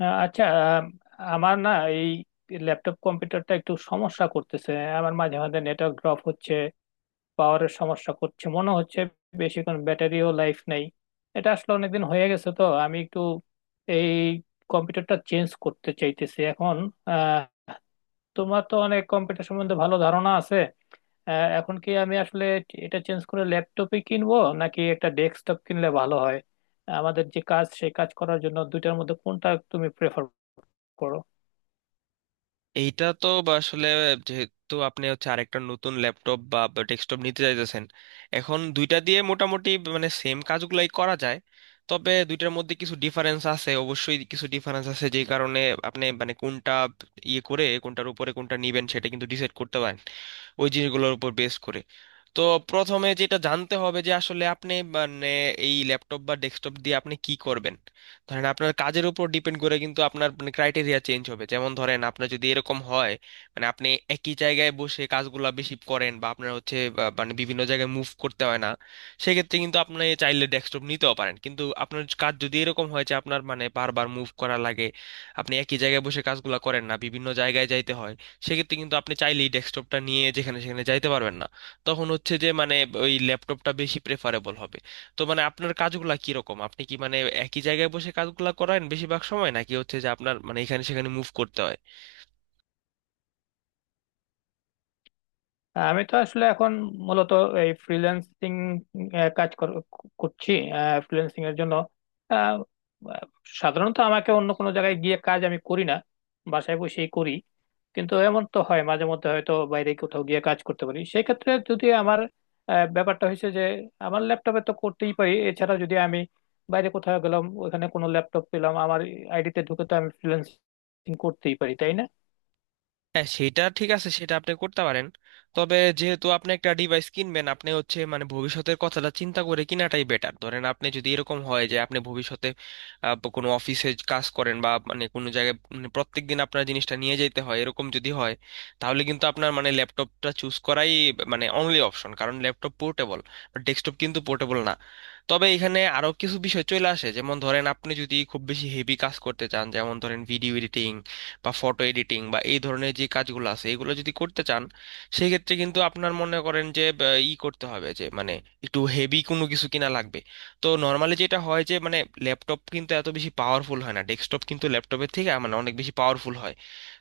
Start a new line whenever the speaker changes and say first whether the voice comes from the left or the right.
left: আচ্ছা। আম, আমার না এই ল্যাপটপ কম্পিউটারটা একটু সমস্যা করতেছে। আমার মাঝে মাঝে নেটওয়ার্ক ড্রপ হচ্ছে, পাওয়ারের সমস্যা করছে মনে হচ্ছে, বেশিক্ষণ ব্যাটারিও লাইফ নেই। এটা আসলে অনেকদিন হয়ে গেছে, তো আমি একটু এই কম্পিউটারটা চেঞ্জ করতে চাইতেছি এখন। আহ, তোমার তো অনেক কম্পিউটার সম্বন্ধে ভালো ধারণা আছে। এখন কি আমি আসলে এটা চেঞ্জ করে ল্যাপটপই কিনবো নাকি একটা ডেস্কটপ কিনলে ভালো হয়? আমাদের যে কাজ সেই কাজ করার জন্য দুইটার মধ্যে কোনটা তুমি প্রেফার করো?
right: এইটা তো আসলে যেহেতু আপনি হচ্ছে আরেকটা নতুন ল্যাপটপ বা ডেস্কটপ নিতে চাইতেছেন এখন দুইটা দিয়ে মোটামুটি মানে সেম কাজগুলাই করা যায়। তবে দুইটার মধ্যে কিছু ডিফারেন্স আছে, অবশ্যই কিছু ডিফারেন্স আছে যেই কারণে আপনি মানে কোনটা ইয়ে করে কোনটার উপরে কোনটা নিবেন সেটা কিন্তু ডিসাইড করতে পারেন ওই জিনিসগুলোর উপর বেস করে। তো প্রথমে যেটা জানতে হবে যে আসলে আপনি মানে এই ল্যাপটপ বা ডেস্কটপ দিয়ে আপনি কি করবেন। ধরেন আপনার কাজের উপর ডিপেন্ড করে কিন্তু আপনার মানে ক্রাইটেরিয়া চেঞ্জ হবে, যেমন ধরেন আপনার যদি এরকম হয় মানে আপনি একই জায়গায় বসে কাজগুলা বেশি করেন বা আপনার হচ্ছে মানে বিভিন্ন জায়গায় মুভ করতে হয় না, সেক্ষেত্রে কিন্তু আপনি চাইলে ডেস্কটপ নিতেও পারেন। কিন্তু আপনার কাজ যদি এরকম হয় যে আপনার মানে বারবার মুভ করা লাগে, আপনি একই জায়গায় বসে কাজগুলা করেন না, বিভিন্ন জায়গায় যাইতে হয়, সেক্ষেত্রে কিন্তু আপনি চাইলেই ডেস্কটপটা নিয়ে যেখানে সেখানে যাইতে পারবেন না। তখন হচ্ছে যে মানে ওই ল্যাপটপটা বেশি প্রেফারেবল হবে। তো মানে আপনার কাজগুলা কিরকম, আপনি কি মানে একই জায়গায় বসে কাজগুলা করেন বেশিরভাগ সময় নাকি হচ্ছে যে আপনার মানে এখানে সেখানে মুভ করতে হয়?
left: হ্যাঁ, আমি তো আসলে এখন মূলত এই ফ্রিল্যান্সিং কাজ কর- করছি, ফ্রিল্যান্সিং এর জন্য। আহ, আহ, সাধারণত আমাকে অন্য কোনো জায়গায় গিয়ে কাজ আমি করি না, বাসায় বসেই করি। কিন্তু এমন তো হয় মাঝে মধ্যে হয়তো বাইরে কোথাও গিয়ে কাজ করতে পারি, সেই ক্ষেত্রে যদি আমার ব্যাপারটা হয়েছে যে আমার ল্যাপটপে তো করতেই পারি, এছাড়া যদি আমি বাইরে কোথাও গেলাম ওখানে কোনো ল্যাপটপ পেলাম আমার আইডিতে ঢুকে তো আমি ফ্রিল্যান্সিং করতেই পারি তাই না?
right: হ্যাঁ সেটা ঠিক আছে, সেটা আপনি করতে পারেন। তবে যেহেতু আপনি একটা ডিভাইস কিনবেন আপনি হচ্ছে মানে ভবিষ্যতের কথাটা চিন্তা করে কিনাটাই বেটার। ধরেন আপনি যদি এরকম হয় যে আপনি ভবিষ্যতে কোনো অফিসে কাজ করেন বা মানে কোনো জায়গায় মানে প্রত্যেক দিন আপনার জিনিসটা নিয়ে যেতে হয়, এরকম যদি হয় তাহলে কিন্তু আপনার মানে ল্যাপটপটা চুজ করাই মানে অনলি অপশন, কারণ ল্যাপটপ পোর্টেবল, ডেস্কটপ কিন্তু পোর্টেবল না। তবে এখানে আরো কিছু বিষয় চলে আসে, যেমন ধরেন আপনি যদি খুব বেশি হেভি কাজ করতে চান, যেমন ধরেন ভিডিও এডিটিং বা ফটো এডিটিং বা এই ধরনের যে কাজগুলো আছে এগুলো যদি করতে চান সেই ক্ষেত্রে কিন্তু আপনার মনে করেন যে ই করতে হবে যে মানে একটু হেভি কোনো কিছু কিনা লাগবে। তো নর্মালি যেটা হয় যে মানে ল্যাপটপ কিন্তু এত বেশি পাওয়ারফুল হয় না, ডেস্কটপ কিন্তু ল্যাপটপের থেকে মানে অনেক বেশি পাওয়ারফুল হয়।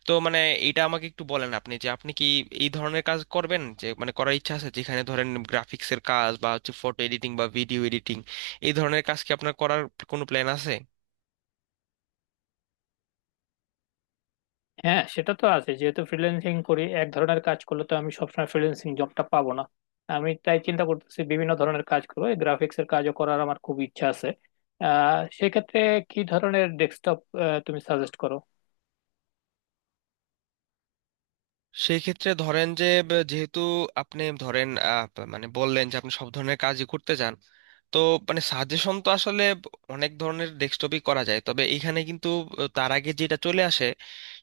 right: তো মানে এটা আমাকে একটু বলেন আপনি, যে আপনি কি এই ধরনের কাজ করবেন, যে মানে করার ইচ্ছা আছে, যেখানে ধরেন গ্রাফিক্সের কাজ বা হচ্ছে ফটো এডিটিং বা ভিডিও এডিটিং এই ধরনের কাজ কি আপনার করার কোনো প্ল্যান আছে?
left: হ্যাঁ, সেটা তো আছে। যেহেতু ফ্রিল্যান্সিং করি, এক ধরনের কাজ করলে তো আমি সবসময় ফ্রিল্যান্সিং জবটা পাবো না। আমি তাই চিন্তা করতেছি বিভিন্ন ধরনের কাজ করবো, গ্রাফিক্স এর কাজও করার আমার খুব ইচ্ছা আছে। সেক্ষেত্রে কি ধরনের ডেস্কটপ তুমি সাজেস্ট করো?
right: সেই ক্ষেত্রে ধরেন যে যেহেতু আপনি ধরেন মানে বললেন যে আপনি সব ধরনের কাজই করতে চান। তো মানে সাজেশন তো আসলে অনেক ধরনের ডেস্কটপই করা যায়, তবে এইখানে কিন্তু তার আগে যেটা চলে আসে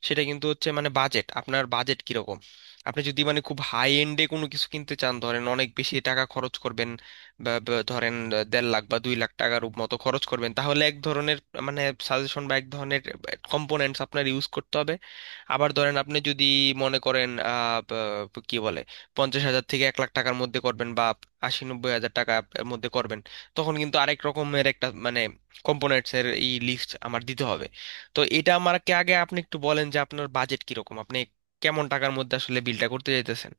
right: সেটা কিন্তু হচ্ছে মানে বাজেট, আপনার বাজেট কিরকম। আপনি যদি মানে খুব হাই এন্ডে কোনো কিছু কিনতে চান, ধরেন অনেক বেশি টাকা খরচ করবেন বা বা ধরেন 1.5 লাখ বা 2 লাখ টাকার মতো খরচ করবেন, তাহলে এক ধরনের মানে সাজেশন বা এক ধরনের কম্পোনেন্টস আপনার ইউজ করতে হবে। আবার ধরেন আপনি যদি মনে করেন কি বলে 50 হাজার থেকে 1 লাখ টাকার মধ্যে করবেন বা 80-90 হাজার টাকার মধ্যে করবেন, তখন কিন্তু আরেক রকমের একটা মানে কম্পোনেন্টস এর এই লিস্ট আমার দিতে হবে। তো এটা আমাকে আগে আপনি একটু বলেন যে আপনার বাজেট কিরকম, আপনি কেমন টাকার মধ্যে আসলে বিলটা করতে চাইতেছেন।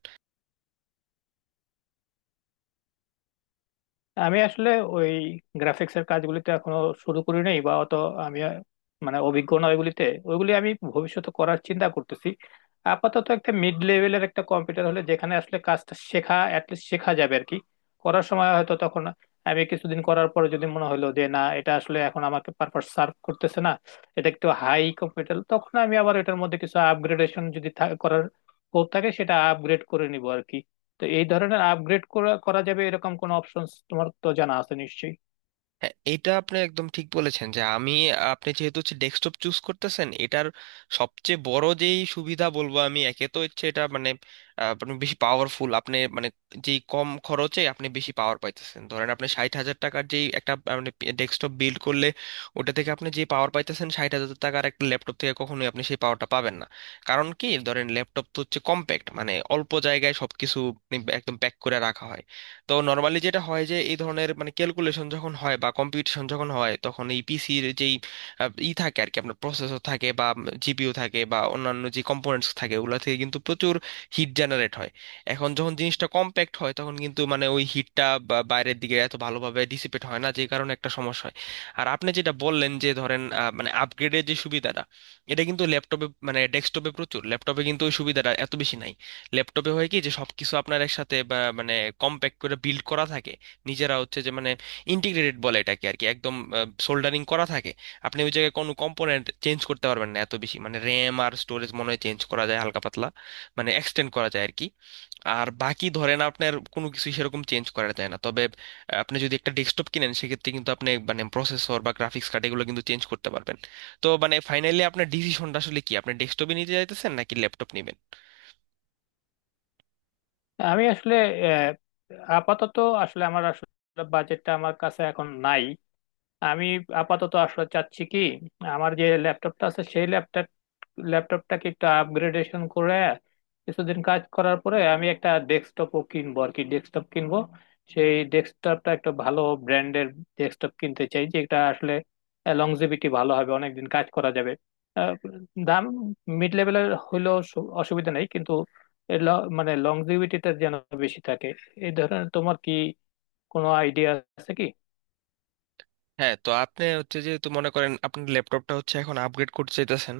left: আমি আসলে ওই গ্রাফিক্স এর কাজগুলিতে এখনো শুরু করি নাই বা অত আমি মানে অভিজ্ঞ না ওইগুলিতে। ওইগুলি আমি ভবিষ্যতে করার চিন্তা করতেছি। আপাতত একটা মিড লেভেলের একটা কম্পিউটার হলে যেখানে আসলে কাজটা শেখা, অ্যাটলিস্ট শেখা যাবে আর কি। করার সময় হয়তো তখন আমি কিছুদিন করার পরে যদি মনে হলো যে না, এটা আসলে এখন আমাকে পারপাস সার্ভ করতেছে না, এটা একটু হাই কম্পিউটার, তখন আমি আবার এটার মধ্যে কিছু আপগ্রেডেশন যদি করার হোক থাকে, সেটা আপগ্রেড করে নিব আর কি। তো এই ধরনের আপগ্রেড করা করা যাবে এরকম কোনো অপশনস তোমার তো জানা আছে নিশ্চয়ই?
right: হ্যাঁ, এটা আপনি একদম ঠিক বলেছেন যে আমি আপনি যেহেতু হচ্ছে ডেস্কটপ চুজ করতেছেন, এটার সবচেয়ে বড় যেই সুবিধা বলবো আমি, একে তো হচ্ছে এটা মানে আপনি বেশি পাওয়ারফুল, আপনি মানে যেই কম খরচে আপনি বেশি পাওয়ার পাইতেছেন। ধরেন আপনি 60 হাজার টাকার যেই একটা মানে ডেস্কটপ বিল্ড করলে ওটা থেকে আপনি যে পাওয়ার পাইতেছেন, 60 হাজার টাকার একটা ল্যাপটপ থেকে কখনোই আপনি সেই পাওয়ারটা পাবেন না। কারণ কি, ধরেন ল্যাপটপ তো হচ্ছে কম্প্যাক্ট, মানে অল্প জায়গায় সবকিছু একদম প্যাক করে রাখা হয়। তো নর্মালি যেটা হয় যে এই ধরনের মানে ক্যালকুলেশন যখন হয় বা কম্পিটিশন যখন হয় তখন এই পিসির যেই ই থাকে আর কি, আপনার প্রসেসর থাকে বা জিপিইউ থাকে বা অন্যান্য যে কম্পোনেন্টস থাকে, ওগুলো থেকে কিন্তু প্রচুর হিট জেনারেট হয়। এখন যখন জিনিসটা কম্প্যাক্ট হয় তখন কিন্তু মানে ওই হিটটা বাইরের দিকে এত ভালোভাবে ডিসিপেট হয় না, যে কারণে একটা সমস্যা হয়। আর আপনি যেটা বললেন যে ধরেন মানে আপগ্রেডের যে সুবিধাটা, এটা কিন্তু ল্যাপটপে মানে ডেস্কটপে প্রচুর, ল্যাপটপে কিন্তু ওই সুবিধাটা এত বেশি নাই। ল্যাপটপে হয় কি যে সবকিছু আপনার একসাথে বা মানে কম্প্যাক্ট করে বিল্ড করা থাকে, নিজেরা হচ্ছে যে মানে ইন্টিগ্রেটেড বলে এটাকে আর কি, একদম সোল্ডারিং করা থাকে। আপনি ওই জায়গায় কোনো কম্পোনেন্ট চেঞ্জ করতে পারবেন না এত বেশি, মানে র্যাম আর স্টোরেজ মনে হয় চেঞ্জ করা যায় হালকা পাতলা মানে এক্সটেন্ড করা যায় আর কি, আর বাকি ধরেন আপনার কোনো কিছু সেরকম চেঞ্জ করা যায় না। তবে আপনি যদি একটা ডেস্কটপ কিনেন সেক্ষেত্রে কিন্তু আপনি মানে প্রসেসর বা গ্রাফিক্স কার্ড এগুলো কিন্তু চেঞ্জ করতে পারবেন। তো মানে ফাইনালি আপনার ডিসিশনটা আসলে কি, আপনি ডেস্কটপে নিতে চাইতেছেন নাকি ল্যাপটপ নেবেন?
left: আমি আসলে আহ, আপাতত আসলে আমার আসলে বাজেটটা আমার কাছে এখন নাই। আমি আপাতত আসলে চাচ্ছি কি, আমার যে ল্যাপটপটা আছে সেই ল্যাপটপটাকে একটু আপগ্রেডেশন করে কিছুদিন কাজ করার পরে আমি একটা ডেস্কটপও কিনবো আর কি। ডেস্কটপ কিনবো, সেই ডেস্কটপটা একটা ভালো ব্র্যান্ডের ডেস্কটপ কিনতে চাই যেটা আসলে লংজিভিটি ভালো হবে, অনেকদিন কাজ করা যাবে। আহ, দাম মিড লেভেলের হইলেও অসুবিধা নেই, কিন্তু এর ল- মানে লংজিভিটিটা যেন বেশি থাকে। এই ধরনের তোমার কি কোনো আইডিয়া আছে কি
right: হ্যাঁ, তো আপনি হচ্ছে যেহেতু মনে করেন আপনার ল্যাপটপটা হচ্ছে এখন আপগ্রেড করতে চাইতেছেন,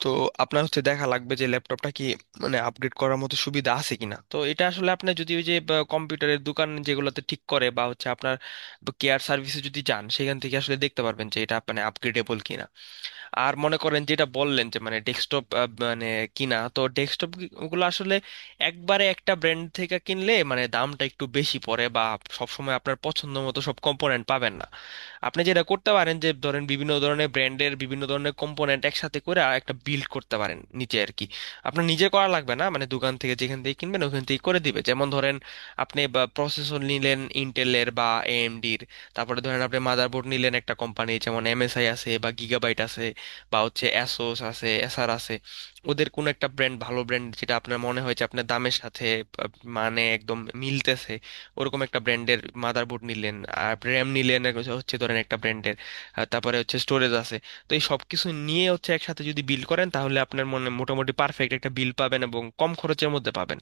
right: তো আপনার হচ্ছে দেখা লাগবে যে ল্যাপটপটা কি মানে আপগ্রেড করার মতো সুবিধা আছে কিনা। তো এটা আসলে আপনি যদি ওই যে কম্পিউটারের দোকান যেগুলোতে ঠিক করে বা হচ্ছে আপনার কেয়ার সার্ভিসে যদি যান সেখান থেকে আসলে দেখতে পারবেন যে এটা মানে আপগ্রেডেবল কিনা। আর মনে করেন যেটা বললেন যে মানে ডেস্কটপ মানে কিনা, তো ডেস্কটপ গুলো আসলে একবারে একটা ব্র্যান্ড থেকে কিনলে মানে দামটা একটু বেশি পড়ে বা সবসময় আপনার পছন্দ মতো সব কম্পোনেন্ট পাবেন না। আপনি যেটা করতে পারেন যে ধরেন বিভিন্ন ধরনের ব্র্যান্ডের বিভিন্ন ধরনের কম্পোনেন্ট একসাথে করে আর একটা বিল্ড করতে পারেন নিচে আর কি। আপনার নিজে করা লাগবে না, মানে দোকান থেকে যেখান থেকে কিনবেন ওখান থেকে করে দিবে। যেমন ধরেন আপনি প্রসেসর নিলেন ইন্টেলের বা এএমডির, তারপরে ধরেন আপনি মাদারবোর্ড নিলেন একটা কোম্পানি, যেমন এমএসআই আছে বা গিগাবাইট আছে বা হচ্ছে অ্যাসোস আছে, এসার আছে, ওদের কোনো একটা ব্র্যান্ড, ভালো ব্র্যান্ড যেটা আপনার মনে হয় যে আপনার দামের সাথে আহ, মানে একদম মিলতেছে, ওরকম একটা ব্র্যান্ডের মাদারবোর্ড নিলেন, আর র্যাম নিলেন আর হচ্ছে হচ্ছে ধরেন একটা ব্র্যান্ডের, তারপরে হচ্ছে স্টোরেজ আছে। তো এই সব কিছু নিয়ে হচ্ছে একসাথে যদি বিল করেন তাহলে আপনার মনে মোটামুটি পারফেক্ট একটা বিল পাবেন এবং কম খরচের মধ্যে পাবেন।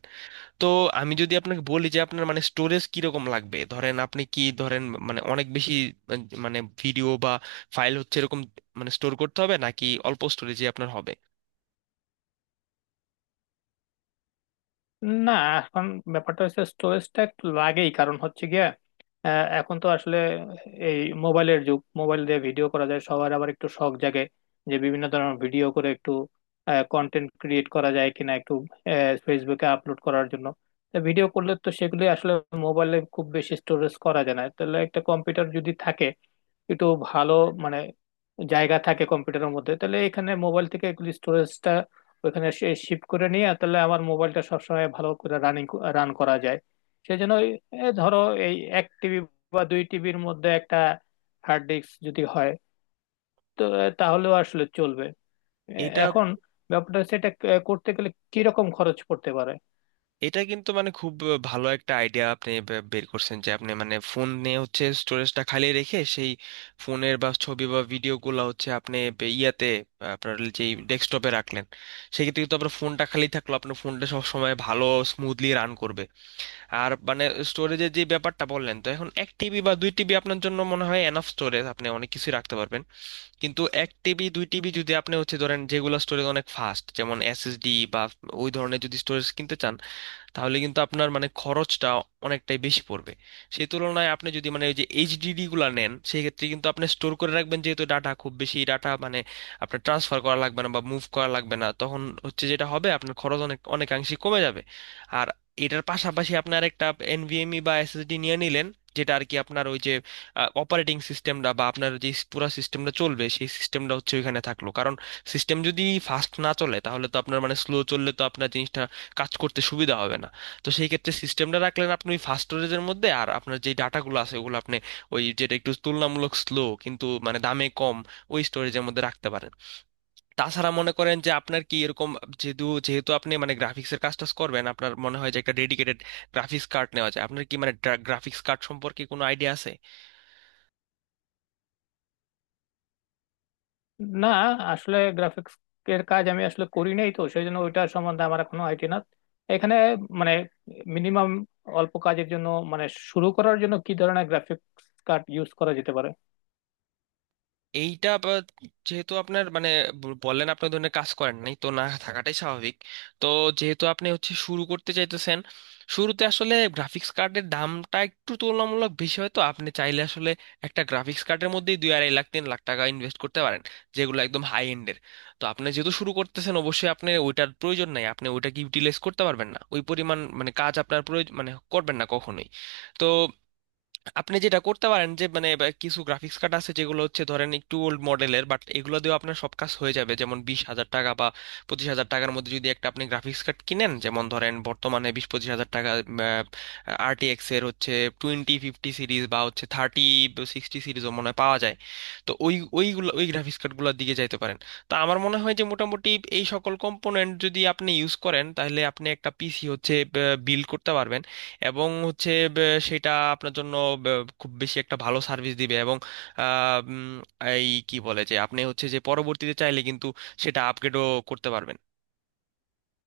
right: তো আমি যদি আপনাকে বলি যে আপনার মানে স্টোরেজ কিরকম লাগবে, ধরেন আপনি কি ধরেন মানে অনেক বেশি আহ, মানে ভিডিও বা ফাইল হচ্ছে এরকম মানে স্টোর করতে হবে নাকি অল্প স্টোরেজে আপনার হবে?
left: না? এখন ব্যাপারটা হচ্ছে স্টোরেজটা একটু লাগেই, কারণ হচ্ছে গিয়ে এখন তো আসলে এই মোবাইলের যুগ। মোবাইল দিয়ে ভিডিও করা যায়, সবার আবার একটু শখ জাগে যে বিভিন্ন ধরনের ভিডিও করে একটু কন্টেন্ট ক্রিয়েট করা যায় কিনা, একটু ফেসবুকে আপলোড করার জন্য। ভিডিও করলে তো সেগুলি আসলে মোবাইলে খুব বেশি স্টোরেজ করা যায় না। তাহলে একটা কম্পিউটার যদি থাকে একটু ভালো মানে জায়গা থাকে কম্পিউটারের মধ্যে, তাহলে এখানে মোবাইল থেকে এগুলি তো এখানে শিফট করে নিয়ে তাহলে আমার মোবাইলটা সবসময় ভালো করে রান করা যায়। সেই জন্য ধরো এই 1 টিবি বা 2 টিবির মধ্যে একটা হার্ড ডিস্ক যদি হয় তো তাহলেও আসলে চলবে। এ,
right: এটা
left: এখন ব্যাপারটা হচ্ছে এটা করতে গেলে কিরকম খরচ পড়তে পারে?
right: এটা কিন্তু মানে খুব ভালো একটা আইডিয়া আপনি বের করছেন, যে আপনি মানে ফোন নিয়ে হচ্ছে স্টোরেজটা খালি রেখে সেই ফোনের বা ছবি বা ভিডিওগুলো হচ্ছে আপনি ইয়াতে আপনার যেই ডেস্কটপে রাখলেন, সেক্ষেত্রে কিন্তু আপনার ফোনটা খালি থাকলো, আপনার ফোনটা সব সময় ভালো স্মুথলি রান করবে। আর মানে স্টোরেজের যে ব্যাপারটা বললেন, তো এখন 1 টিবি বা 2 টিবি আপনার জন্য মনে হয় এনাফ স্টোরেজ, আপনি অনেক কিছুই রাখতে পারবেন। কিন্তু 1 টিবি 2 টিবি যদি আপনি হচ্ছে ধরেন যেগুলো স্টোরেজ অনেক ফাস্ট যেমন এসএসডি বা ওই ধরনের যদি স্টোরেজ কিনতে চান, তাহলে কিন্তু আপনার মানে খরচটা অনেকটাই বেশি পড়বে। সেই তুলনায় আপনি যদি মানে ওই যে এইচডিডি গুলা নেন সেই ক্ষেত্রে কিন্তু আপনি স্টোর করে রাখবেন, যেহেতু ডাটা খুব বেশি ডাটা মানে আপনার ট্রান্সফার করা লাগবে না বা মুভ করা লাগবে না, তখন হচ্ছে যেটা হবে আপনার খরচ অনেক অনেকাংশে কমে যাবে। আর এটার পাশাপাশি আপনার একটা এনভিএমই বা এসএসডি নিয়ে নিলেন যেটা আর কি আপনার ওই যে অপারেটিং সিস্টেমটা বা আপনার যে পুরো সিস্টেমটা চলবে, সেই সিস্টেমটা হচ্ছে ওইখানে থাকলো, কারণ সিস্টেম যদি ফাস্ট না চলে তাহলে তো আপনার মানে স্লো চললে তো আপনার জিনিসটা কাজ করতে সুবিধা হবে না। তো সেই ক্ষেত্রে সিস্টেমটা রাখলেন আপনি ওই ফাস্ট স্টোরেজের মধ্যে, আর আপনার যে ডাটাগুলো আছে ওগুলো আপনি ওই যেটা একটু তুলনামূলক স্লো কিন্তু মানে দামে কম, ওই স্টোরেজের মধ্যে রাখতে পারেন। তাছাড়া মনে করেন যে আপনার কি এরকম, যেহেতু যেহেতু আপনি মানে গ্রাফিক্সের কাজ টাজ করবেন, আপনার মনে হয় যে একটা ডেডিকেটেড গ্রাফিক্স কার্ড নেওয়া যায়। আপনার কি মানে গ্রাফিক্স কার্ড সম্পর্কে কোনো আইডিয়া আছে?
left: না, আসলে গ্রাফিক্স এর কাজ আমি আসলে করি নাই তো সেই জন্য ওইটা সম্বন্ধে আমার এখনো আইডিয়া না। এখানে মানে মিনিমাম অল্প কাজের জন্য, মানে শুরু করার জন্য কি ধরনের গ্রাফিক্স কার্ড ইউজ করা যেতে পারে?
right: এইটা আবার যেহেতু আপনার মানে বললেন আপনি ওই ধরনের কাজ করেন নাই, তো না থাকাটাই স্বাভাবিক। তো যেহেতু আপনি হচ্ছে শুরু করতে চাইতেছেন, শুরুতে আসলে গ্রাফিক্স কার্ডের দামটা একটু তুলনামূলক বেশি হয়। তো আপনি চাইলে আসলে একটা গ্রাফিক্স কার্ডের মধ্যেই 2-2.5 লাখ 3 লাখ টাকা ইনভেস্ট করতে পারেন, যেগুলো একদম হাই এন্ডের। তো আপনি যেহেতু শুরু করতেছেন অবশ্যই আপনি ওইটার প্রয়োজন নাই, আপনি ওইটাকে ইউটিলাইজ করতে পারবেন না, ওই পরিমাণ মানে কাজ আপনার প্রয়োজন মানে করবেন না কখনোই। তো আপনি যেটা করতে পারেন যে মানে বা কিছু গ্রাফিক্স কার্ড আছে যেগুলো হচ্ছে ধরেন একটু ওল্ড মডেলের, বাট এগুলো দিয়েও আপনার সব কাজ হয়ে যাবে। যেমন 20 হাজার টাকা বা 25 হাজার টাকার মধ্যে যদি একটা আপনি গ্রাফিক্স কার্ড কিনেন, যেমন ধরেন বর্তমানে 20-25 হাজার টাকা RTX এর হচ্ছে 2050 সিরিজ বা হচ্ছে 3060 সিরিজও মনে হয় পাওয়া যায়। তো ওইগুলো ওই গ্রাফিক্স কার্ডগুলোর দিকে যাইতে পারেন। তো আমার মনে হয় যে মোটামুটি এই সকল কম্পোনেন্ট যদি আপনি ইউজ করেন তাহলে আপনি একটা পিসি হচ্ছে বিল্ড করতে পারবেন। এবং হচ্ছে বে- সেটা আপনার জন্য খুব বেশি একটা ভালো সার্ভিস দিবে, এবং আহ, উম, এই কি বলে যে আপনি হচ্ছে যে পরবর্তীতে চাইলে কিন্তু সেটা আপগ্রেডও করতে পারবেন।